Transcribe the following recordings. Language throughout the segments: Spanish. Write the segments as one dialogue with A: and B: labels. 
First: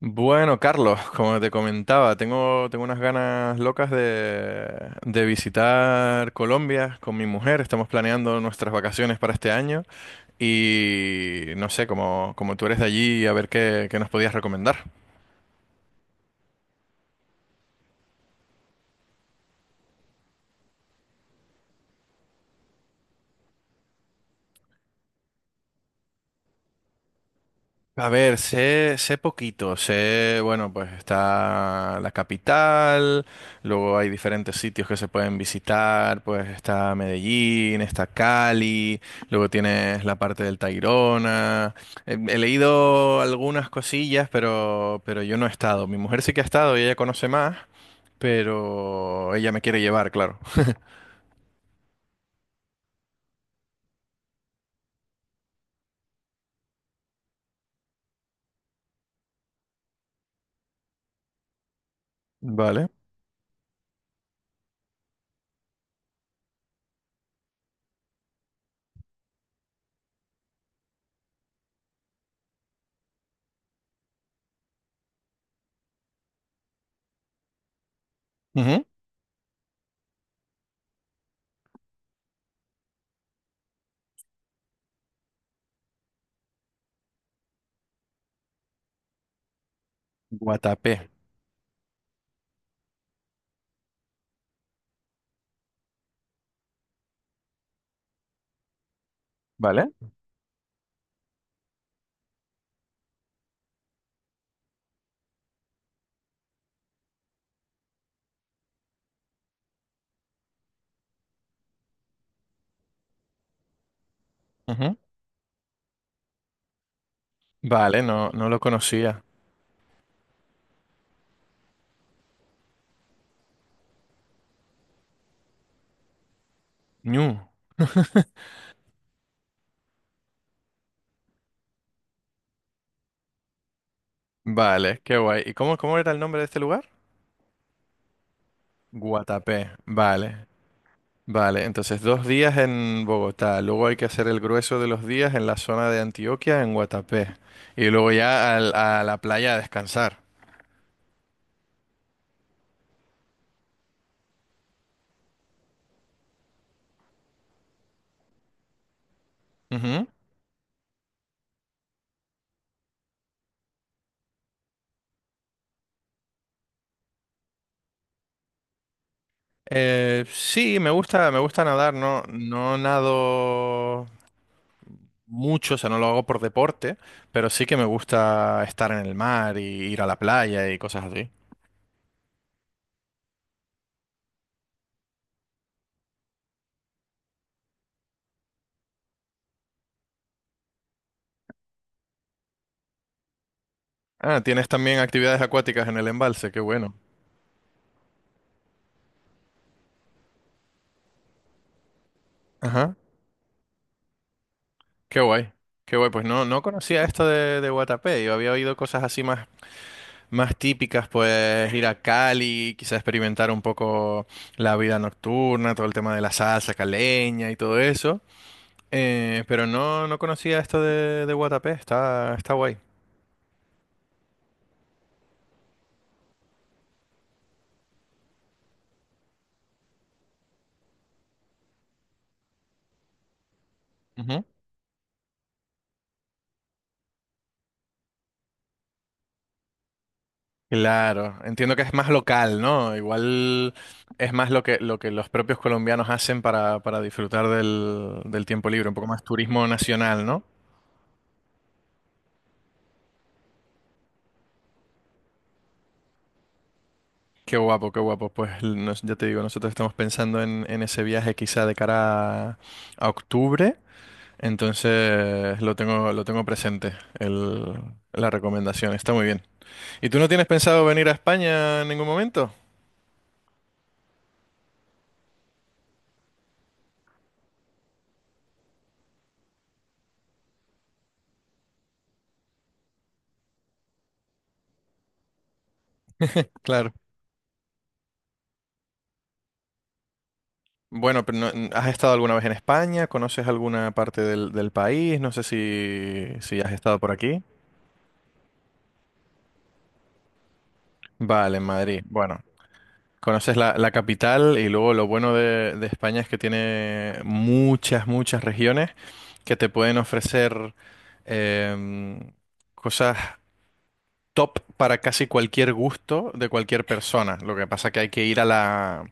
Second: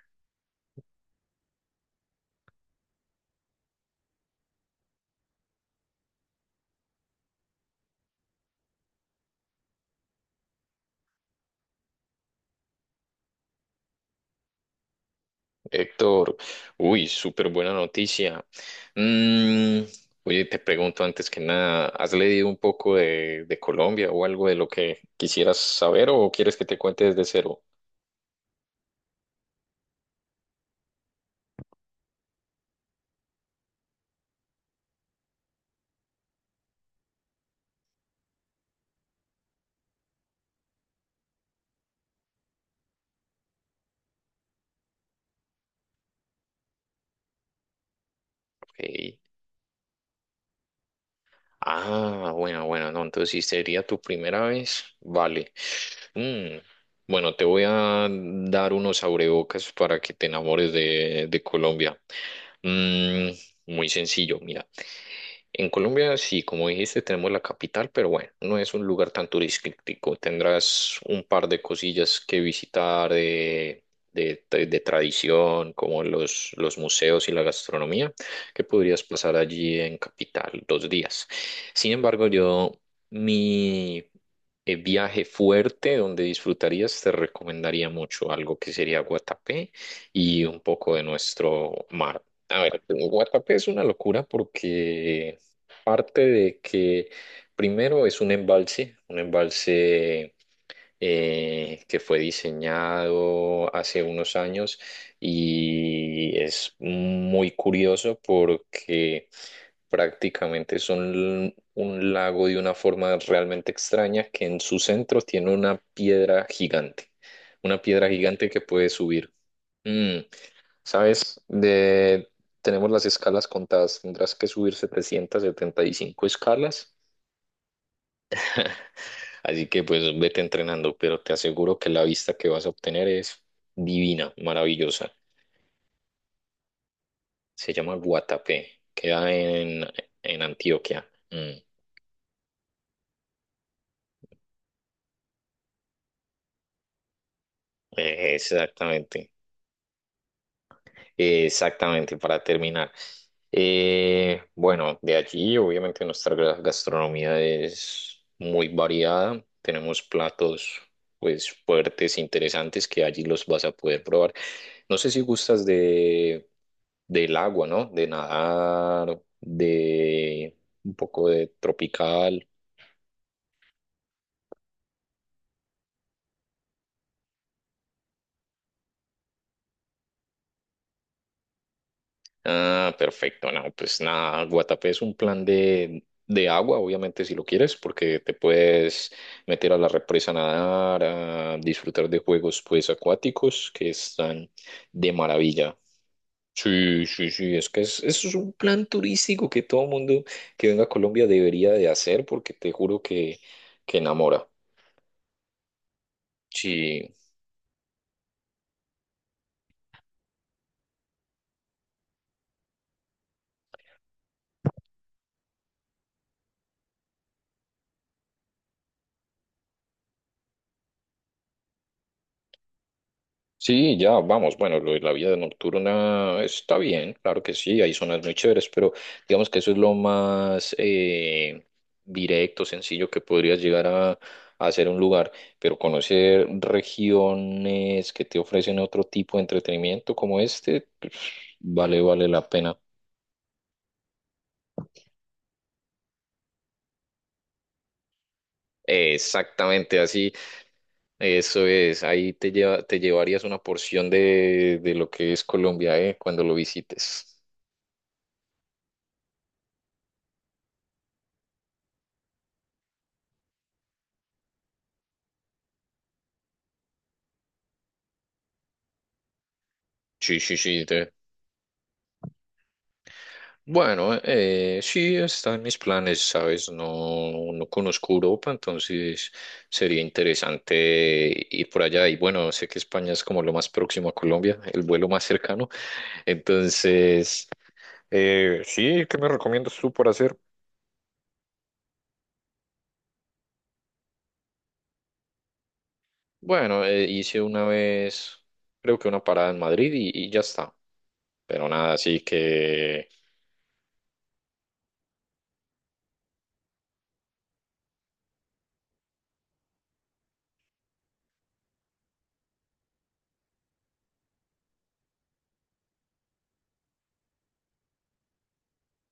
A: Bueno, Carlos, como te comentaba, tengo unas ganas locas de visitar Colombia con mi mujer. Estamos planeando nuestras vacaciones para este año y no sé, como tú eres de allí, a ver qué nos podías recomendar.
B: Héctor, uy, súper buena noticia. Mm, oye, te pregunto antes que nada, ¿has leído un poco de Colombia o algo de lo que quisieras saber o quieres que te cuente desde cero?
A: A ver, sé poquito, bueno, pues está la capital, luego hay diferentes sitios que se pueden visitar, pues está Medellín, está Cali, luego tienes la parte del Tayrona. He leído algunas cosillas, pero yo no he estado. Mi mujer sí que ha estado y ella conoce más,
B: Ok.
A: pero ella me quiere llevar, claro.
B: Ah, bueno, bueno, no, entonces si sería tu primera vez, vale. Mm, Bueno, te voy a dar unos abrebocas para que te enamores de Colombia.
A: Vale.
B: Mm, muy sencillo, mira. En Colombia, sí, como dijiste, tenemos la capital, pero bueno, no es un lugar tan turístico. Tendrás un par de cosillas que visitar de, de tradición, como los museos y la gastronomía que
A: Ujú.
B: podrías pasar allí en Capital 2 días. Sin embargo, yo mi viaje fuerte donde disfrutarías, te recomendaría mucho algo que sería Guatapé y un poco de
A: Guatapé.
B: nuestro mar. A ver, Guatapé es una locura porque parte de que primero es un embalse, un
A: Vale.
B: embalse eh, que fue diseñado hace unos años y es muy curioso porque prácticamente son un lago de una forma realmente extraña que en su
A: Ujú.
B: centro tiene una
A: Vale,
B: piedra
A: no, no
B: gigante
A: lo
B: que puede
A: conocía.
B: subir. Mm, ¿Sabes? Tenemos las escalas contadas, tendrás que subir 775 escalas,
A: Ñu.
B: así que pues vete entrenando, pero te aseguro que la vista que vas a obtener es divina,
A: Vale,
B: maravillosa.
A: qué guay. ¿Y cómo era el nombre de este lugar?
B: Se llama Guatapé, queda
A: Guatapé.
B: en
A: Vale,
B: Antioquia.
A: vale. Entonces, 2 días en Bogotá. Luego hay que hacer el grueso de los días en la zona de Antioquia, en Guatapé. Y luego ya a la
B: Exactamente,
A: playa a descansar.
B: exactamente, para terminar. Bueno, de allí obviamente nuestra gastronomía es muy variada. Tenemos
A: Ujú.
B: platos pues fuertes, interesantes, que allí los vas a poder probar. No sé si gustas del agua, ¿no? De nadar, de
A: Sí, me
B: un poco
A: gusta, me
B: de
A: gusta nadar. No,
B: tropical.
A: no nado mucho, o sea, no lo hago por deporte, pero sí que me gusta estar en el mar y ir a la playa y cosas así.
B: Ah, perfecto. No, pues nada, Guatapé es un plan de agua, obviamente, si lo quieres, porque te puedes meter a la represa a nadar, a disfrutar de juegos, pues, acuáticos que
A: Ah,
B: están
A: tienes también
B: de
A: actividades
B: maravilla.
A: acuáticas en el embalse, qué bueno.
B: Sí, sí, sí, es que eso es un plan turístico que todo mundo que venga a Colombia debería de hacer, porque te
A: Ajá.
B: juro que enamora.
A: Qué guay, qué guay. Pues no, no conocía
B: Sí.
A: esto de Guatapé. Yo había oído cosas así más típicas, pues ir a Cali, quizás experimentar un poco la vida nocturna, todo el tema de la salsa caleña y todo eso. Pero no, no conocía esto de Guatapé. Está guay.
B: Sí, ya, vamos. Bueno, lo de la vida nocturna está bien, claro que sí, hay zonas muy chéveres, pero digamos que eso es lo más directo, sencillo que podrías llegar a
A: Ujú.
B: hacer un lugar, pero conocer regiones que te ofrecen otro tipo de entretenimiento como este, pues,
A: Claro, entiendo que es
B: vale,
A: más
B: vale la
A: local,
B: pena.
A: ¿no? Igual es más lo que los propios colombianos hacen para disfrutar del tiempo libre, un poco más turismo
B: Exactamente
A: nacional,
B: así.
A: ¿no?
B: Eso es, ahí te llevarías una porción de lo que es Colombia, cuando lo visites.
A: Qué guapo, qué guapo. Pues ya te digo, nosotros estamos pensando en ese viaje quizá de cara a octubre, entonces lo tengo presente, el, la recomendación. Está muy bien. ¿Y tú no
B: Sí,
A: tienes
B: sí, sí.
A: pensado venir a España en ningún momento?
B: Bueno, sí está en mis planes, ¿sabes? No, no conozco Europa, entonces sería interesante ir por allá. Y bueno, sé que España es como lo más próximo a Colombia, el vuelo más cercano.
A: Claro.
B: Entonces, sí, ¿qué me recomiendas tú por hacer?
A: Bueno, pero ¿has estado alguna vez en España? ¿Conoces alguna parte del país? No sé si has
B: Bueno,
A: estado por
B: hice
A: aquí.
B: una vez, creo que una parada en Madrid y ya está.
A: Vale, en
B: Pero nada,
A: Madrid.
B: así
A: Bueno.
B: que.
A: Conoces la capital y luego lo bueno de España es que tiene muchas regiones que te pueden ofrecer em, cosas top para casi cualquier gusto de cualquier persona. Lo que pasa que hay que ir a la,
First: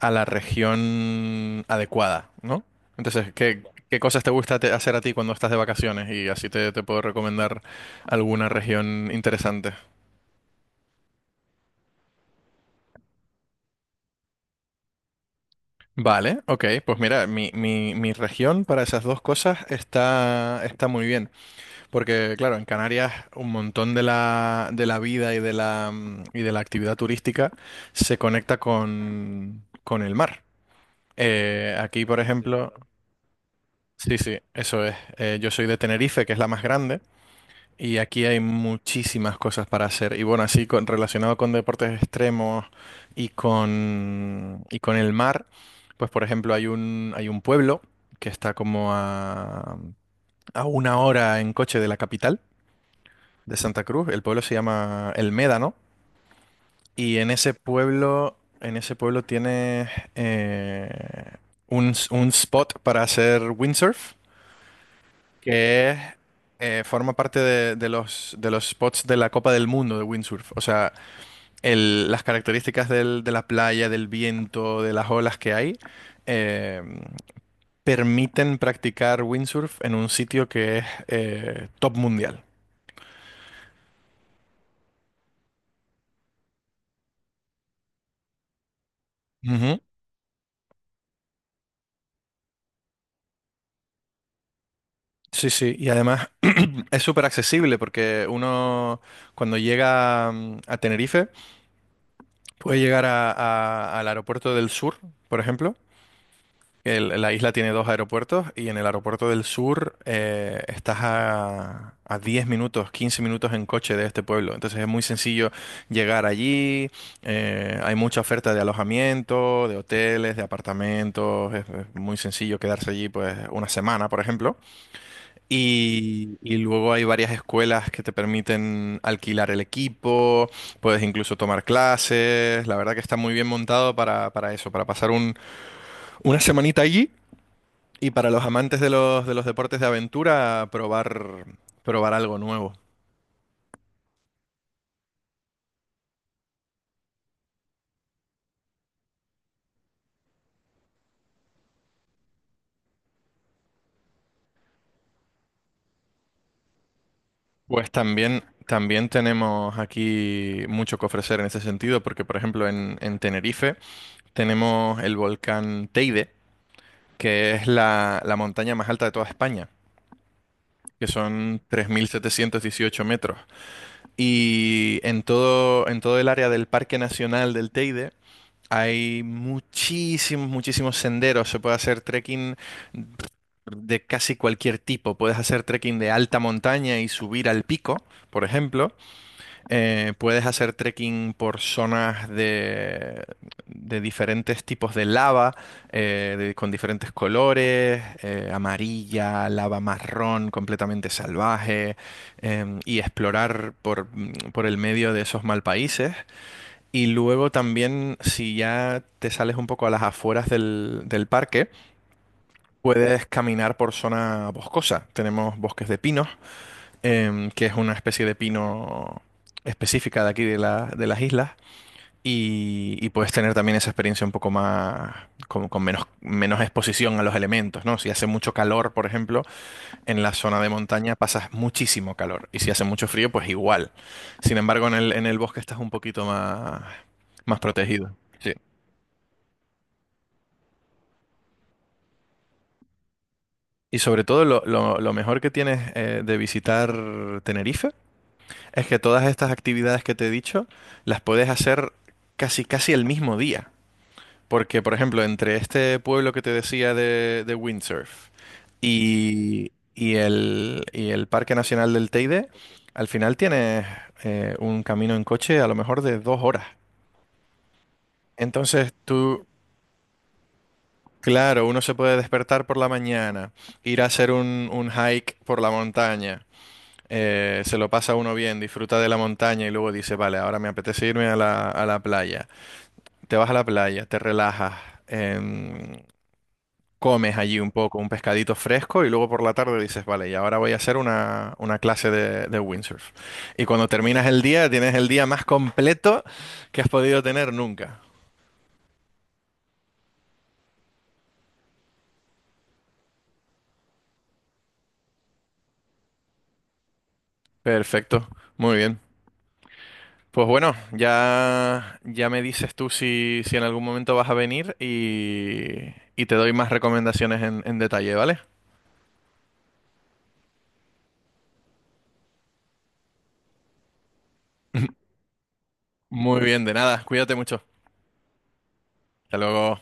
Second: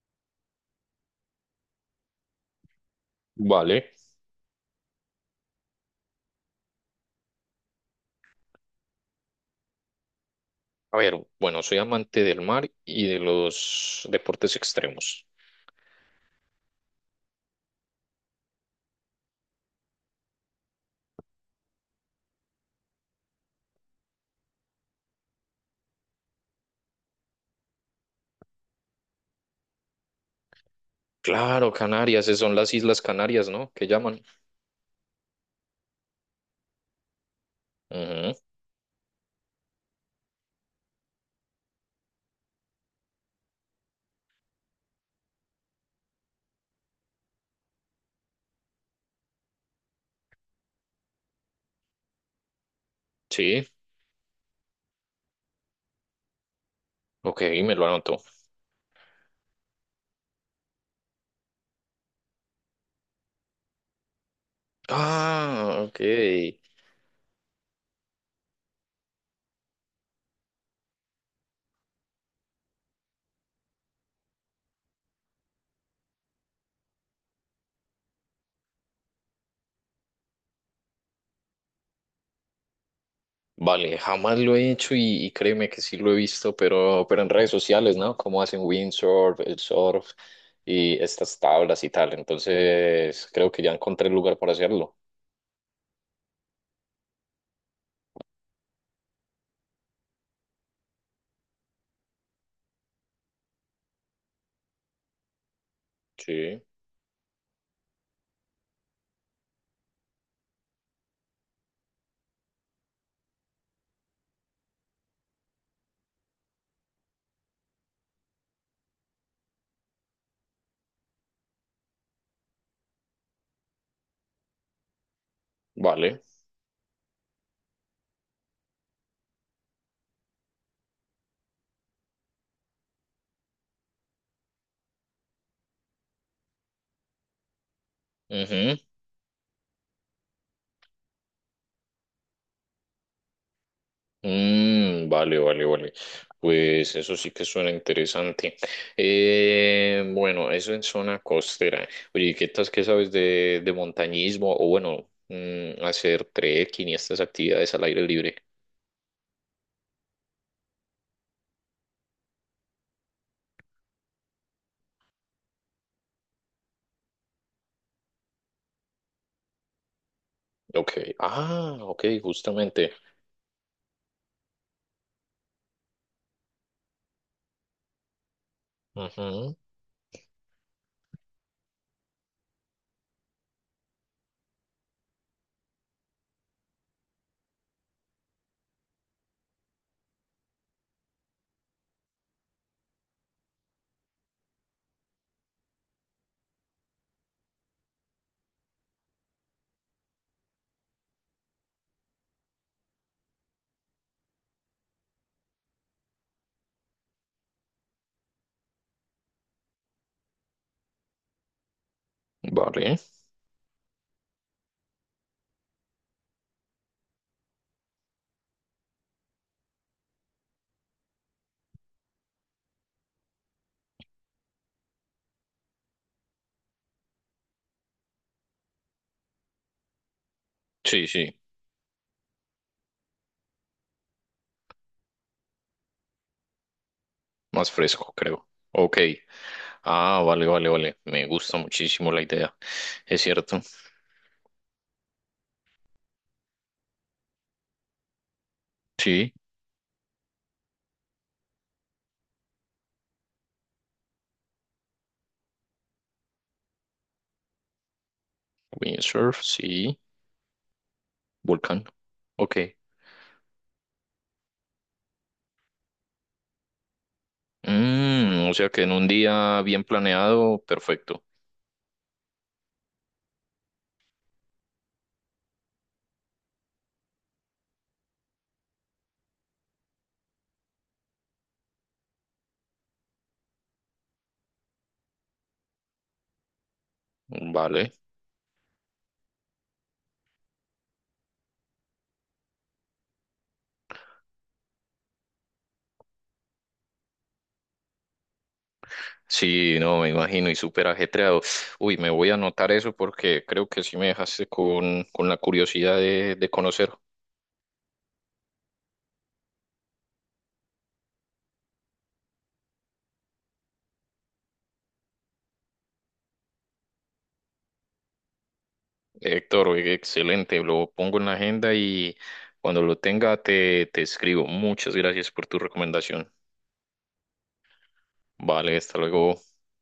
A: a la región adecuada, ¿no? Entonces, ¿qué,
B: Vale.
A: qué cosas te gusta hacer a ti cuando estás de vacaciones? Y así te puedo recomendar alguna región interesante.
B: A ver, bueno, soy amante del mar y de los deportes extremos.
A: Vale, ok, pues mira, mi región para esas dos cosas está muy bien, porque claro, en Canarias un montón de la vida y de la actividad turística se conecta con el mar.
B: Claro,
A: Aquí, por, claro,
B: Canarias, esas son
A: ejemplo,
B: las Islas Canarias, ¿no? Que
A: sí,
B: llaman.
A: sí, eso es, yo soy de Tenerife, que es la más grande, y aquí
B: Ujú,
A: hay muchísimas cosas para hacer. Y bueno, así relacionado con deportes extremos y con el mar, pues por ejemplo hay un pueblo que está como a una hora en coche de la capital, de
B: sí,
A: Santa Cruz. El pueblo se llama El Médano. Y en
B: ok,
A: ese
B: me lo anoto.
A: pueblo, en ese pueblo tiene eh, un spot para hacer windsurf.
B: Ah,
A: que es,
B: ok.
A: Forma parte de los spots de la Copa del Mundo de windsurf. O sea, las características de la playa, del viento, de las olas que hay, eh, permiten practicar windsurf en un sitio que es top mundial.
B: Vale, jamás lo he hecho y créeme que sí lo he visto, pero en redes sociales, ¿no? Como hacen windsurf, el
A: Ujú.
B: surf y estas tablas y tal. Entonces, creo que ya encontré el lugar para hacerlo.
A: Sí, sí, y además es súper accesible porque uno cuando llega a Tenerife puede llegar al aeropuerto del sur, por ejemplo.
B: Sí,
A: La isla tiene dos aeropuertos y en el aeropuerto del sur, estás a 10 minutos, 15 minutos en coche de este pueblo. Entonces es muy sencillo llegar allí. Hay mucha oferta de alojamiento, de hoteles, de apartamentos. Es muy sencillo quedarse allí pues una semana, por ejemplo.
B: vale.
A: Y luego hay varias escuelas que te permiten alquilar el equipo, puedes incluso tomar clases. La verdad que está muy bien montado para eso, para pasar una semanita allí y para los
B: Ujú.
A: amantes de los deportes de aventura, probar algo nuevo.
B: Mm, vale, vale, vale. Pues eso sí que suena interesante. Bueno, eso en zona costera. Oye, ¿y qué tal, qué sabes de montañismo? O bueno, hacer trekking y estas actividades al
A: Pues
B: aire libre.
A: también, también tenemos aquí mucho que ofrecer en ese sentido, porque por ejemplo en Tenerife tenemos el volcán Teide, que es la montaña más alta de toda España,
B: Ok.
A: que son
B: Ah,
A: tres
B: ok,
A: mil setecientos
B: justamente.
A: dieciocho metros. Y en todo el área del Parque Nacional del Teide hay
B: Ujú.
A: muchísimos, muchísimos senderos. Se puede hacer trekking de casi cualquier tipo. Puedes hacer trekking de alta montaña y subir al pico, por ejemplo. Puedes hacer trekking por zonas de diferentes tipos de lava, con diferentes colores, amarilla, lava marrón, completamente salvaje, y explorar por el medio de esos mal países. Y luego también, si ya te sales un poco a las afueras del parque,
B: Vale.
A: puedes caminar por zona boscosa. Tenemos bosques de pinos, que es una especie de pino específica de aquí de las islas. Y puedes tener también esa experiencia un poco más, con menos exposición a los elementos, ¿no? Si hace mucho calor, por ejemplo, en la zona de
B: Sí,
A: montaña
B: sí,
A: pasas muchísimo calor. Y si hace mucho frío, pues igual. Sin embargo, en el bosque estás un poquito más, más
B: más fresco,
A: protegido.
B: creo.
A: Sí.
B: Ok. Ah, vale, vale, vale. Me gusta muchísimo la idea. Es cierto.
A: Y sobre todo, lo mejor que tienes de visitar Tenerife es que todas
B: Sí,
A: estas actividades que te he dicho las puedes hacer casi casi el mismo día. Porque, por ejemplo, entre este pueblo que te decía de windsurf
B: windsurf,
A: y,
B: sí,
A: y el, y el Parque
B: volcán.
A: Nacional del Teide,
B: Ok.
A: al final tienes un camino en coche a lo mejor de 2 horas.
B: O sea que
A: Entonces
B: en un
A: tú,
B: día bien planeado, perfecto.
A: claro, uno se puede despertar por la mañana, ir a hacer un hike por la montaña, se lo pasa uno bien, disfruta de la montaña y luego dice, vale, ahora me apetece irme a la playa. Te vas a la playa, te relajas, em, comes allí un
B: Vale.
A: poco, un pescadito fresco y luego por la tarde dices, vale, y ahora voy a hacer una clase de windsurf. Y cuando terminas el día, tienes el día más completo que has podido tener nunca.
B: Sí, no, me imagino, y súper ajetreado. Uy, me voy a anotar eso porque creo que sí me dejaste con la curiosidad de conocer.
A: Perfecto, muy bien. Pues bueno, ya me dices tú si en algún momento vas a venir y te doy más recomendaciones en detalle, ¿vale?
B: Héctor, oye, excelente, lo pongo en la agenda y cuando lo tenga te escribo. Muchas gracias por tu recomendación.
A: Muy bien, de nada. Cuídate mucho.
B: Vale, hasta
A: Hasta
B: luego.
A: luego.